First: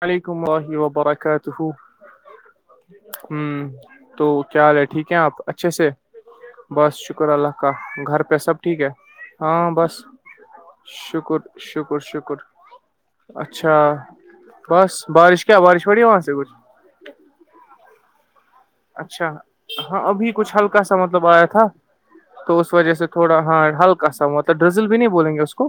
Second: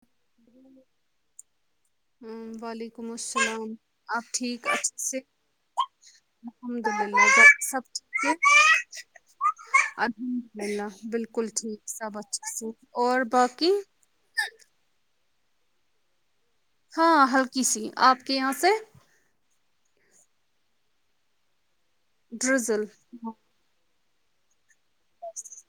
وعلیکم اللہ وبرکاتہ ہوں ہوں وعلیکم السلام تو آپ کیا حال ہے اچھے ٹھیک ہے سے آپ اچھے سے الحمد بس للہ شکر گھر اللہ پہ کا سب گھر ٹھیک پہ سب ٹھیک ہے ہاں بس الحمد للہ شکر بالکل ٹھیک شکر سب شکر اچھے سے اور باقی اچھا بس بارش کیا ہے بارش پڑی ہے وہاں سے کچھ ہاں ہلکی سی آپ کے یہاں سے اچھا ہاں ابھی کچھ ہلکا سا مطلب آیا تھا تو اس ڈرزل وجہ سے تھوڑا ہاں ہلکا سا ہواطب ڈرزل بھی نہیں بولیں گے اس کو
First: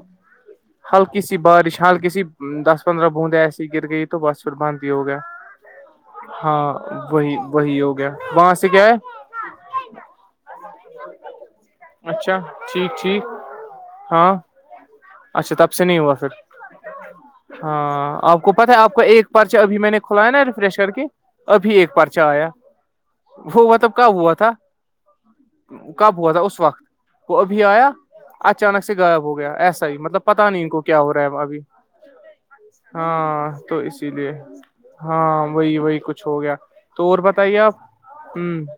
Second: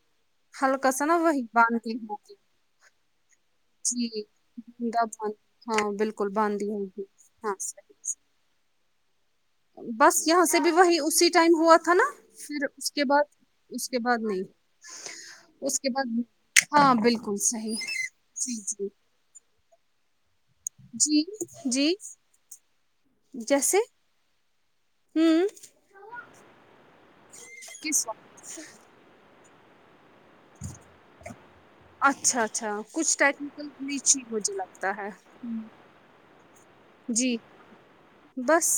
ہلکا سا نا ہلکی سی وہی بارش باندھی ہلکی سی ہوگی دس چندر بوندہ گر گئی تو جی بسر بانتی بوندا ہوگا باندھی ہاں بالکل باندھی ہاں ہوگی وہی ہاں وہی ہوگ صحیح پانس سے کیا ہے بس یہاں سے بھی وہی اسی ٹائم ہوا تھا نا اچھا پھر اس ٹھیک کے بعد ٹھیک اس کے بعد ہاں نہیں اچھا تب اس سے کے نہیں ہوا بعد ہاں بالکل پھر صحیح ہاں آپ کو جی پتا ہے جی آپ کا ایک پرچ ابھی میں نے کھلایا ن ریفریش کے جی ابھی جی ایک پرچا آیا وہ جیسے ملب کا ہوا تھا ہوں کب ہوا تھا اس وقت وہ ابھی آیا کس وقت اچانک سے غائب ہو گیا ایسا ہی مطلب پتا نہیں ان کو کیا ہو رہا ہے ابھی اچھا اچھا کچھ ہاں ٹیکنیکل تو اسی گلیچ ہی لیے مجھے لگتا ہے ہاں وہی وہی کچھ ہو گیا تو اور جی بتائیے آپ ہ بس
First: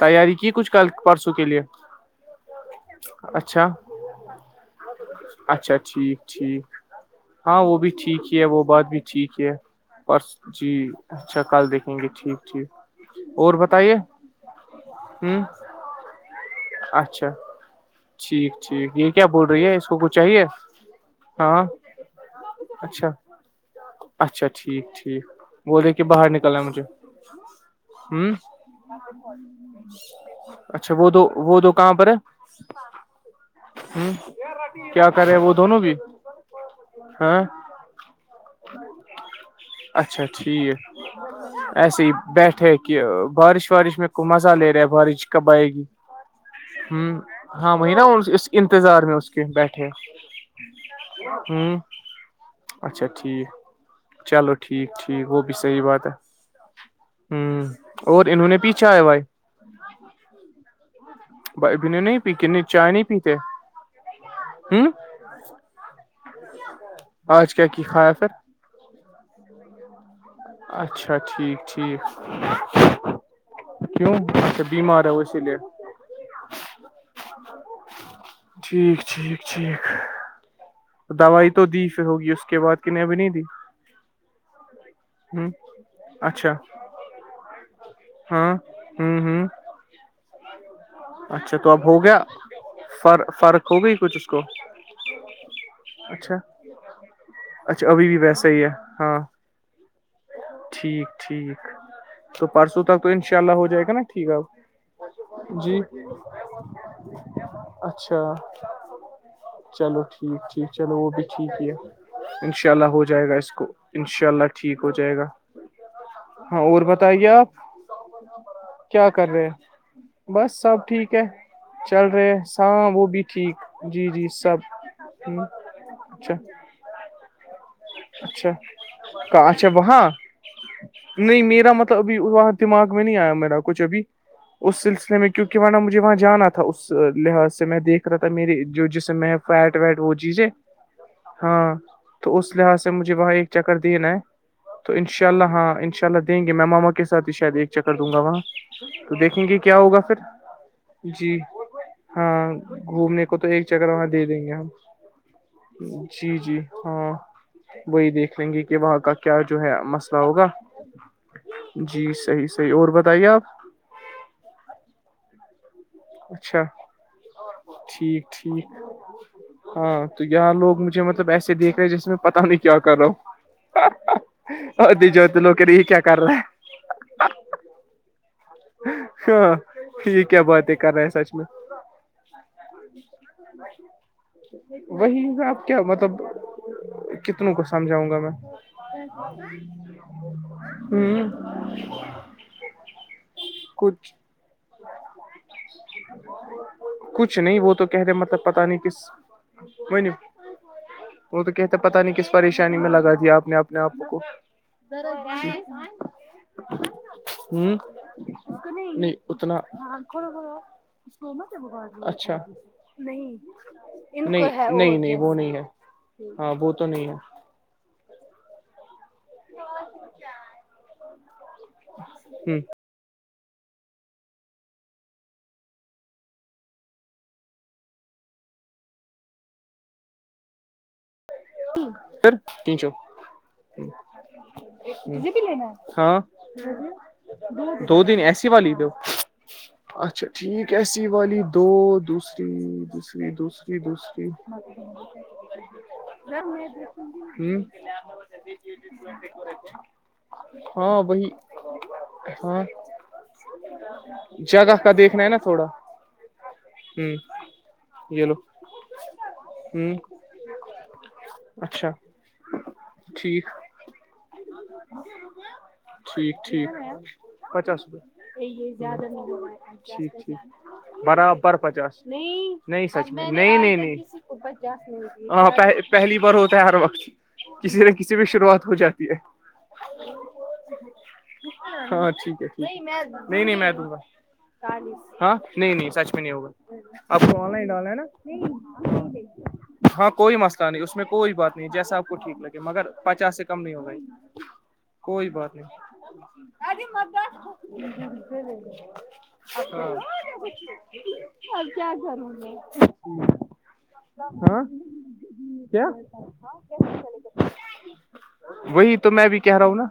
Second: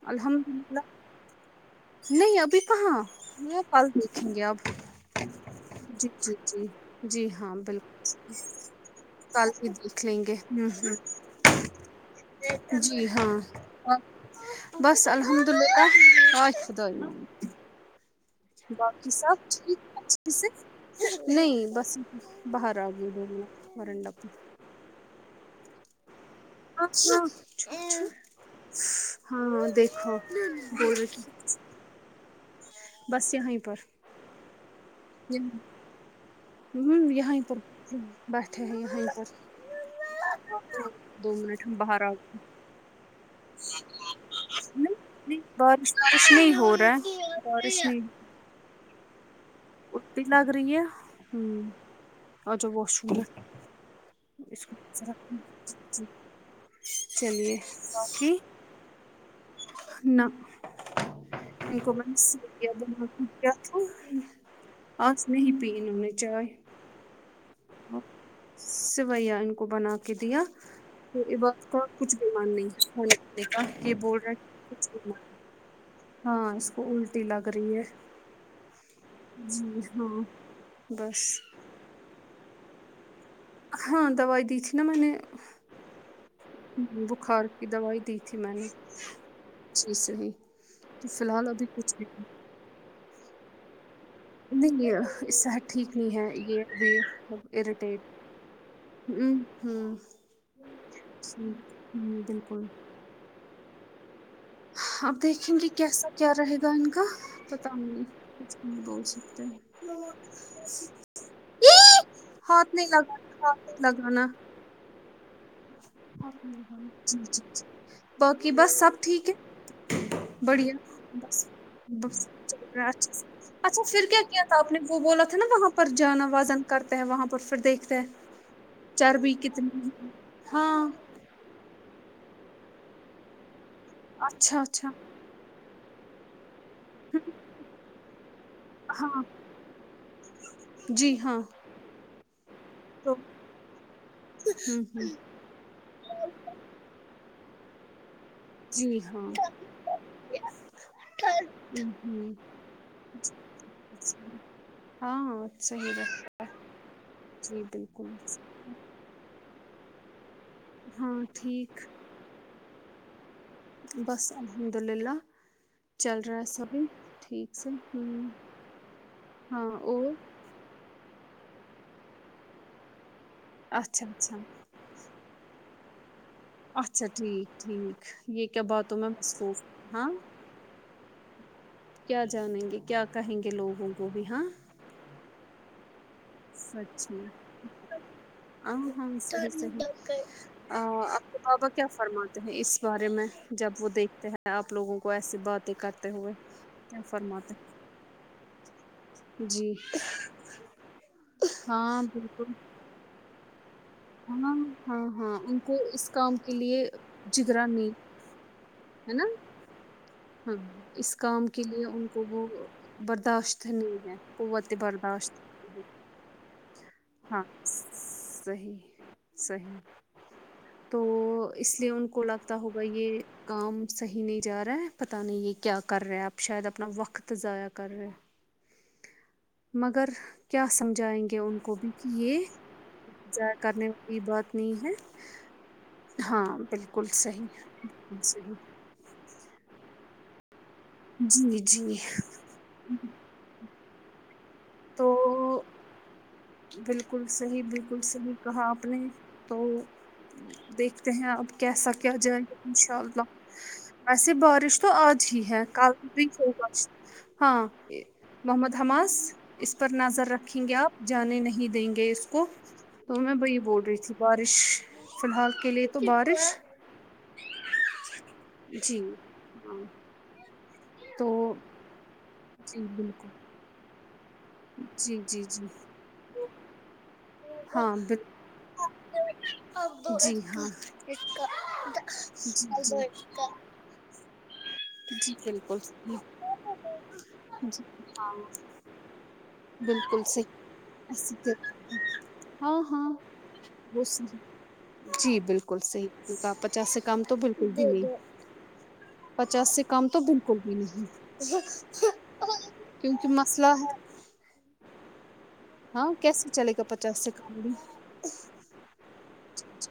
تیاری الحمد کی کچھ للہ کل پرسوں کے لیے نہیں ابھی کہاں اچھا پل دیکھیں گے اپ اچھا جی ٹھیک جی جی ٹھیک جی ہاں وہ بھی ٹھیک بالکل ہی ہے وہ بات بھی ٹھیک کل ہے ہی دیکھ لیں پرس گے جی اچھا ہ کل دیکھیں گے ٹھیک ٹھیک ہ جی ہاں اور بتائیے بس ہ الحمد للہ ہا خد اچھا ٹھیک ٹھیک یہ باقی کیا سب بول رہی ہے ٹھیک اس کو کچھ اچے چاہیے سے ہاں نہیں بس باہر اچھا آگئے بلیے مرڈپ اچھا ٹھیک ٹھیک وہ دیکھیے باہر نکلنا ہے مجھے ہ ہاں دیکھو بول اچھا رہی وہ تو تھی، وہ تو کہاں پر ہے بس یہیں پر ہ کیا کرے وہ دونوں بھی ہ یہیں ہاں پر بیٹھے ہیں یہیں پر اچھا ٹھیک دو منٹ ہم باہر ایسے ہی آ بیٹھے کہ بارش وارش میں کو مزہ لے رہے بارش کب آئے گی اس لیے ہو رہ ہ ہے ہاں بارش وہ نہیں نا اس انتظار میں اس کے بیٹھ اٹتی لگ رہی ہے ہوں اور جو واش اچھا روم ہے ٹھیک چلو اس ٹھیک ٹھیک گ بھی صحیح بات کو ہے چلیے ہوں اور باقی انہوں نے پیچھا ہے بھائی نہ یہ ابھی کو نے نہیں پی کتنی چائے نہیں پیتے د ہوں آ م ہی پیںوں نے چائے آج کیا کی کھایا پھر سویا ان کو بنا کے دیا اچھا تو یہ ٹھیک وقت کا ٹھیک کچھ بیمار نہیں کا یہ کیوں بول رہا ہے اچھا کچھ ہے بیمار وہ اسی لیے ہاں اس کو الٹی لگ رہی ہے ٹھیک ٹھیک جی ٹھیک ہاں بس دوائی تو دی ہوگی اس کے بعد کہ نے بھی نہیں دی ہاں دوائی دی تھی نا میں نے ہ اچھا بخار کی دوائی دی تھی ہاں میں نے ہوں ہوں جی صحیح ہی اچھا تو اب ہو گیا فر فرق ہوگئی کچھ کو نہیں یہ اس صحت ٹھیک نہیں ہے اچھا یہ ابھی اچھا اریٹیٹ ابھی ویسا ہی ہے ہاں ہوں ٹھیک صحیح ٹھیک ہوں تو بالکل پرسوں تک تو ان شاء اللہ ہو جائے گا نا ٹھیک ہے آپ اب دیکھیں گے کیسا کیا رہے گا ان کا پتا اچھا نہیں بول سکتے ہیں چلو ٹھیک ٹھیک چلو وہ بھی ٹھیک ہے ای! انشاء ہاتھ نہیں اللہ ہو لگانا جائے گا اس کو ہاتھ نہیں لگانا انشاء اللہ ٹھیک ہو جائے گا ہاں اور جی بتائیے آپ باقی بس سب کیا کر ٹھیک ہے رہے ہیں بس بڑھیا سب ٹھیک ہے بس چل رہے ہیں۔ رہا ہاں وہ اچھا بھی ٹھیک اچھا پھر جی کیا جی کیا تھا سب آپ نے وہ بولا تھا نا اچھا وہاں پر جانا وادن کرتے ہیں وہاں پر پھر دیکھتے ہیں اچھا چربی کا اچھا کتنی وہاں ہے ہاں نہیں میرا مطلب ابھی وہاں دماغ میں نہیں آیا میرا کچھ ابھی اچھا اس اچھا سلسلے میں کیونکہ مجھے وہاں جانا تھا تھا اس ہوں لحاظ سے میں دیکھ رہا تھا میری جو جسم ہاں میں فٹ ویٹ وہ چیزیں جی ہاں تو اس لحاظ سے تو مجھے وہ ایک چکر دینا ہے ہوں تو ان ہوں شاء اللہ ہاں ان شاء اللہ دیں گے میں ماما کے سات ہی شاید ایک چکر دوں گا وہاں جی تو ہاں دیکھیں گے کیا ہوگا پھر جی ہوں ہوں ہاں گھومنے کو تو ایک جگہ وہاں دے دیں گے ہم ہاں اچھا جی جی ہاں وہی بالکل دیکھ لیں گے کہ وہاں کا کیا جو ہے مسئلہ ہوگا ہاں ٹھیک جی صحیح صحیح اور بتائیے آپ بس الحمد للہ چل رہا ہے اچھا سبھی ٹھیک سے ٹھیک ٹھیک ہاں تو یہاں لوگ مجھے مطلب ایسے دیکھ رہے جیسے میں پتا نہیں کیا کر رہا ہوں اچھا اچھا [inaudible] لوکی کیا کر رہا ہے اچھا ٹھیک ٹھیک یہ کیا بات ہاں یہ کیا بات ہے کر رہے ہیں سچ میں کیا جانیں گے کیا کہیں گے لوگوں کو بھی ہاں وہی آپ کیا مطلب سچ میں کتنوں کو سمجھاؤں گا میں ہاں سر [inaudible] اب ہ کے بابا کیا فرماتے ہیں اس بارے میں جب وہ کچھ دیکھتے ہیں آپ لوگوں کو ایسی باتیں کرتے ہوئے کیا کچھ فرماتے نہیں وہ تو کہہنے ہیں مطلب پتا نہیں کس جی وہ تو کہتے پتا ہاں نہیں کس بالکل پریشانی میں لگ دیا آپ نے آپ ہاں ہاں ہاں ان کو اس کام کے لیے جگرا ہوں نہیں نہیں ہے نا اتنا ہاں اس کام کے لیے ان کو اچھا وہ نہیں برداشت نہیں ہے نہیں قوت نہیں نہیں وہ برداشت نہیں ہے ہاں وہ تو نہیں ہے ہاں صحیح صحیح تو اس لیے ان کو لگتا ہ ہوگا یہ کام صحیح نہیں جا رہا ہے پتہ نہیں ہے کیا کر رہے آپ شاید اپنا وقت ضائع کر رہے ہیں مگر کیا سمجھائیں گے ان کو بھی کہ پھر یہ تینچو جا کرنے والی بات نہیں ہے ہاں بالکل صحیح دو دن ایسی صحیح والی دو اچھا ٹھیک ایسی والی جی دو جی دوسری دوسری دوسری جی بست کی تو بالکل ہ صحیح بالکل صحیح کہا آپ نے تو ہاں دیکھتے ہیں وہی اب کیسا کیا جائے گا ہاں انشاء اللہ ویسے جگہ بارش کا تو دیکھنا آج نا ہی ہے تھوڑا کل ہ ہاں یہ لو محمد حماس اس پر ہ نظر رکھیں گے آپ جانے نہیں دیں اچھا گے اس کو تو میں ٹھیک وہی بول رہی تھی بارش فلحال کے لیے تو ٹھیک بارش ٹھیک پچاس جی ہاں رپٹھیک ٹھیک تو برابر پچاس نہیں جی نہیں سچچ نہیں بالکل نہیں نہیں جی جی ہاں جی پہلی بار ہوتا ہے ہر وقت کسی نہ ہاں کسی بال بھی شروعات ہو جاتی ہے جی ہاں ہاں ٹھیک ہے ٹھیک نہیں نہیں میں دوںا ہاں جی نہیں بالکل نہیں سچ صحیح میں نہیں ہوگا آپ کو آن لائن جی ڈالنا ہے ہاں نا ہاں بالکل کوئی صحیح مسئلہ نہیں اس میں کوئی اسی سے بات نہیں جیسا آپ کو ٹھیک لگے ہاں مگر ہاں پچاس کم نہیں ہو بھائی وہ صحیح کوئی جی بات نہیں بالکل صحیح کہا پچاس سے کم تو بالکل بھی نہیں پچاس سے کم تو بالکل بھی نہیں اب کیا کروں گی کیونکہ مسئلہ ہے میں ہاں کیا ہاں کیسے چلے گا پچاس سے کم بھی وہ تو میں بھی کہہ رہا ہوں نا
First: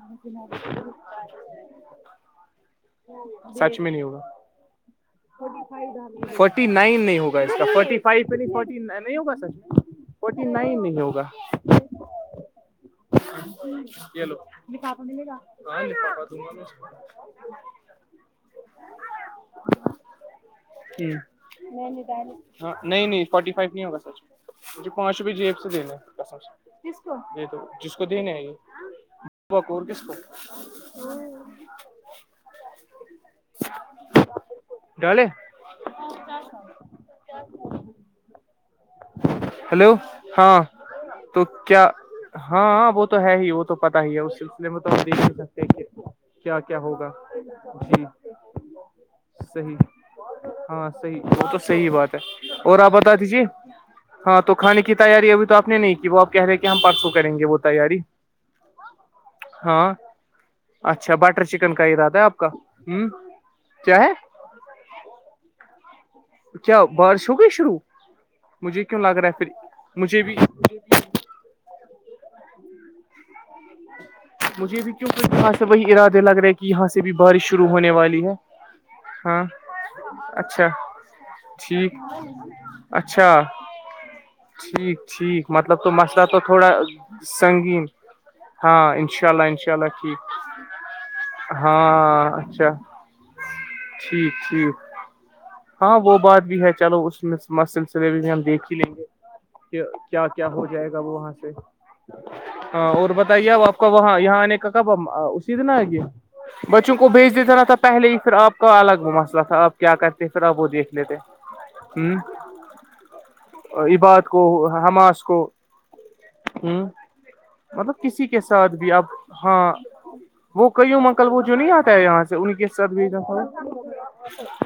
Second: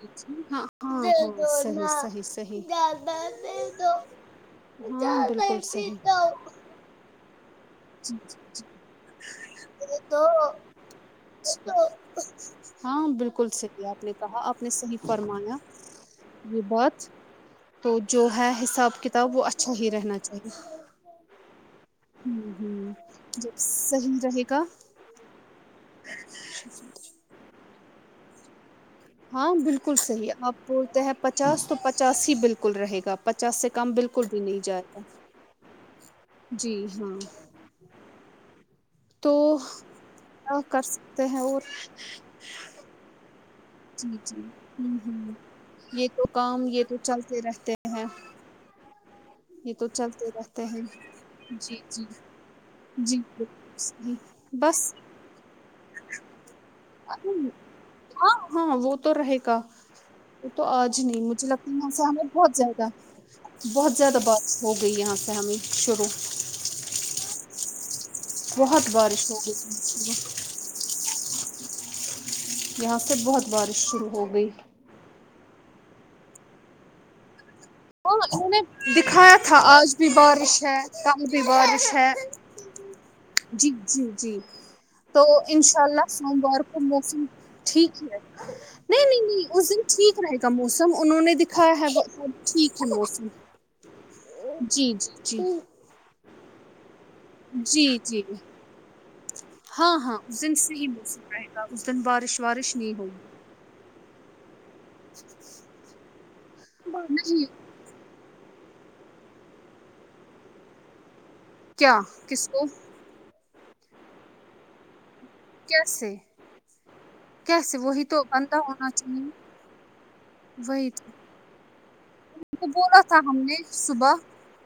یی زیادہ سچ دو میں [inaudible] نہیں ہوگا فورٹی نائن نہیں ہوگا اس کا فورٹی فائیو پہ نہیں فورٹی نہیں ہوگا سچ تو ہاں بالکل سہی آپ نے چلو کہا آپ نے صحیح فرمایا ہاں یہ بات تو جو ہے حساب کتاب وہ اچھا ہی رہنا چاہیے ہوں ہاں ہوں نہیں نہیں فورٹی جب فائیو نہیں ہوگا صحیح رہے گا سچ پانچ روپئے جی ای سےنے یہ جس کو دینے آ ہاں بالکل صحیح ہے آپ بولتے ہیں پچاس تو پچاس ہی بالکل رہے گا پچاس سے کم بالکل بھی نہیں جائےا ڈالے جی ہاں تو ہیلو ہاں کیا کر سکتے تو ہیں اور کیا ہاں وہ تو ہے ہی وہ تو پتا ہی جی ہے اس جی سلسلے میں تو ہوں ہم دیکھ ہوں نہیں سکتے کہ یہ تو کیا کام کیا یہ تو ہوگا چلتے رہتے ہیں جی یہ صحیح تو چلتے رہتے ہیں ہاں صحیح وہ تو جی صحیح جی بات ہے اور آپ بتا جی دیجے بالکل ہاں تو صحیح کھانے بس کی تیاری ابھی تو آپ نے نہیں کی وہ آپ کہہ رہے کہ ہم پرارسو کریں گے وہ تیاری ہاں ہاں وہ تو رہے گا ہاں وہ تو آج اچھا نہیں بٹر مجھے لگتا چکن کا یہاں سے ارادہ ہے ہمیں آپ کا بہت زیادہ ہ بہت کیا ہے زیادہ بات ہو گئی یہاں پہ ہمیں شرو کیا بارش ہو گئی شروع بہت مجھے کیوں لگ رہا بارش ہو ہے پھر گئی مجھے شروع بھی یہاں سے بہت بارش شروع ہو گئی مجھے بھی کیونکہ خاس سے وہی ارادے لگ رہے کہ یہاں سے بھی بارش شروع ہونے ہاں والی ہے انہوں نے دکھایا ہاں تھا آج بھی بارش اچھا ہے کل بھی بارش ٹھیک ہے اچھا جی جی جی ٹھیک تو ٹھیک انشاء مطلب تو اللہ مسئلہ تو سوموار تھوڑا کو موسم سنگین ٹھیک نہیں ہاں نہیں انشاء اللہ نہیں اس انشاء دن اللہ ٹھیک رہے گا موسم انہوں نے دکھایا ہے سب ہاں اچھا ٹھیک ہلو [unintelligible] ٹھیک ٹھیک ہاں وہ بات بھی ہے چلو اس اس مت جی سلسلے جی بھی ہم دیک ہی لیں گے کہ ہاں ہاں کیا اس کیا دن ہو صحیح جائے گا وہ موسم وہاں رہے سے گا اس دن بارش وارش ہاں نہیں اور ہوگی بتا آپ کا وہاں یہاں آنے کا کب اسی دن آ گیا بچوں کو بھیج دی نہیں دا تھا پہلے ہی پھر آپ کا الگ وہ مسئلہ تھا آپ کیا کرتے پھر آپ وہ دیکھ لیتے کیا ہ کس کو عباد کو حماس کو کیسے ہوں کیسے وہی تو کسی کے بندہ ساتھ ہونا بھی اب چاہیے ہاں وہ وہی کئی ہ تو مکل وہ جو نہیں آتا ہے یہاں سے ان کے کو ساتھ بولا بھیجنا تھا ہم نے صبح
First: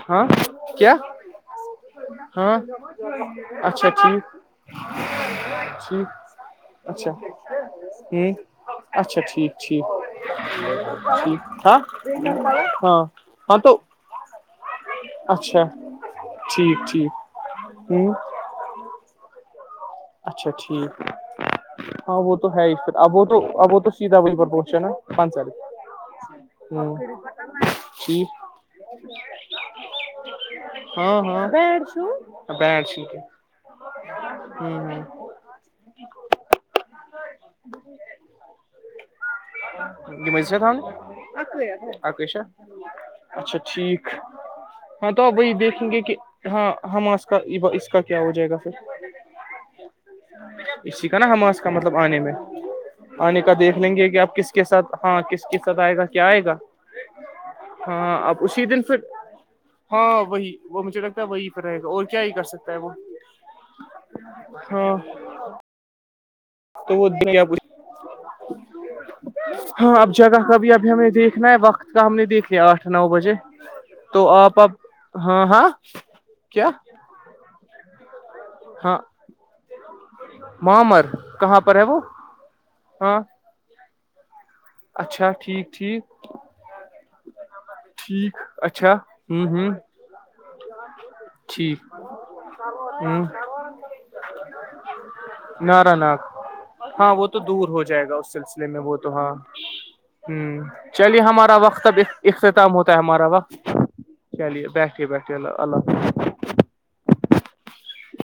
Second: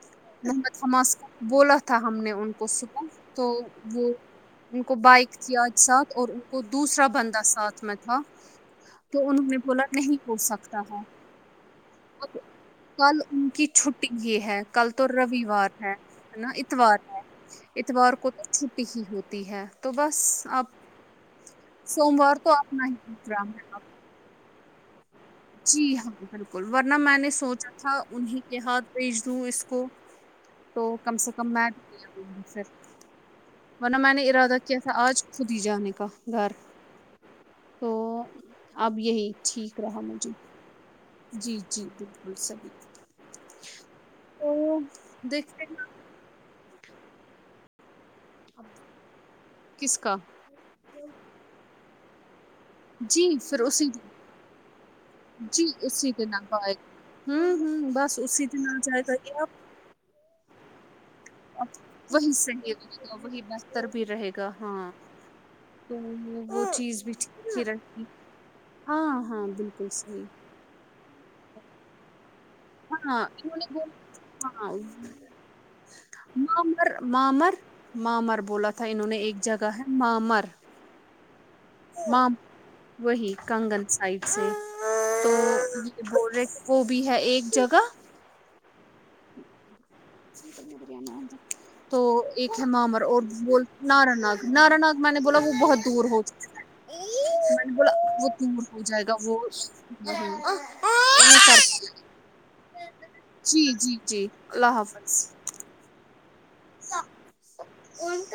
ہاں رحمت کیا حماس کو بولا تھا تھا ہم نے ان ہاں کو سک تو اچھا وہ ٹھیک ان کو بائک تھی آج ٹھیک ساتھ اور ان کو دوسرا اچھا بندہ ساتھ میں ہ اچھا تو انہوں ٹھیک نے بولا ٹھیک نہیں پوچھ سکتا ہے ہاں ہاں کل ان ہاں کی تو چھ یہ ہے کل تو اچھا رووار ہے ہے نا ٹھیک اتوار ہے ٹھیک ہ اتوار کو چھپی ہی ہوتی ہے تو بس اچھا اب ٹھیک ہاں وہ سوموار تو ہے ہی اپنا پھر ابو تو پروگرام ہے ابو اب تو چ بل پر پہنچا پان سال جی ہاں بالکل ہوں ورنہ میں نے سوچا تھا ٹھیک انہیں کے ہاتھ بھیج دوں اس کو تو کم ہاں سے کم ہاں میںوں گی پھر بینڈ شیٹ ورنہ میں نے ارادہ ہ کیا تھا ہ آج خود ہی جانے کا گھر تو اب یہی ٹھیک رہا م گ تھ اکو شا صحیح اچھا ٹھیک تو ہاں تو اب وہی دیکھتے ہیں دیکھیں گے کہ ہاں ہما اس کا اس کا کیا ہو جائے گا پھر کس کا اسی کا نا ہما اس کا مطلب آنے میں جی آنے کا پھر دیکھ اسی لیں گے کہ دن آپ کس کے ساتھ ہاں کس کے جی ساتھ آئے گا اسی کیا دن آئے آپ گا ہوں ہوں ہاں بس اب اسی آ دن پھر جائے گا یہ آپ ہاں وہی وہ مجھے لگ وہی پ آپ- رہے گا اور کیا یہ وہی کر سکتا صحیح ہے وہ رہے گا وہی بہتر بھی رہے گا ہاں تو وہ چیز بھی ٹھیک ہی رکھتی ہاں اب جگہ کا بھی ابھی ہمیں دیکھنا ہے وقت کا ہم نے دیکھنا آٹھ نو ہاں بجے انہوں نے تو بولا آپ اب ہاں ہاں ہاں کیا مامر مامر مامر بولا تھا ہاں انہوں نے ایک جگہ ہے مامر معمر کہاں پر ہے وہ مام ہاں وہی کنگن سائڈ سے تو اچھا ٹھیک ٹھیک یہ بول رہے وہ بھی ہے ایک جگہ ٹھیک اچھا ہوں ہوں تو ایک ہے معامر ہ اور بول نارا ناگ نارا ناگ میں نے بولا وہ بہت نارا دور ناگ ہو چکی ہاں وہ تو دور ہو جائے گا اس سلسلے میں ہو وہ جائے تو گا ہاں نہیں ہ چلیے نہیں ہمارا کر وقت اب اختتام ہوتا ہے ہمارا وقت جی جی جی چلیے اللہ بیٹھیے بیٹھیے اللہ اللہ حافظ ان تو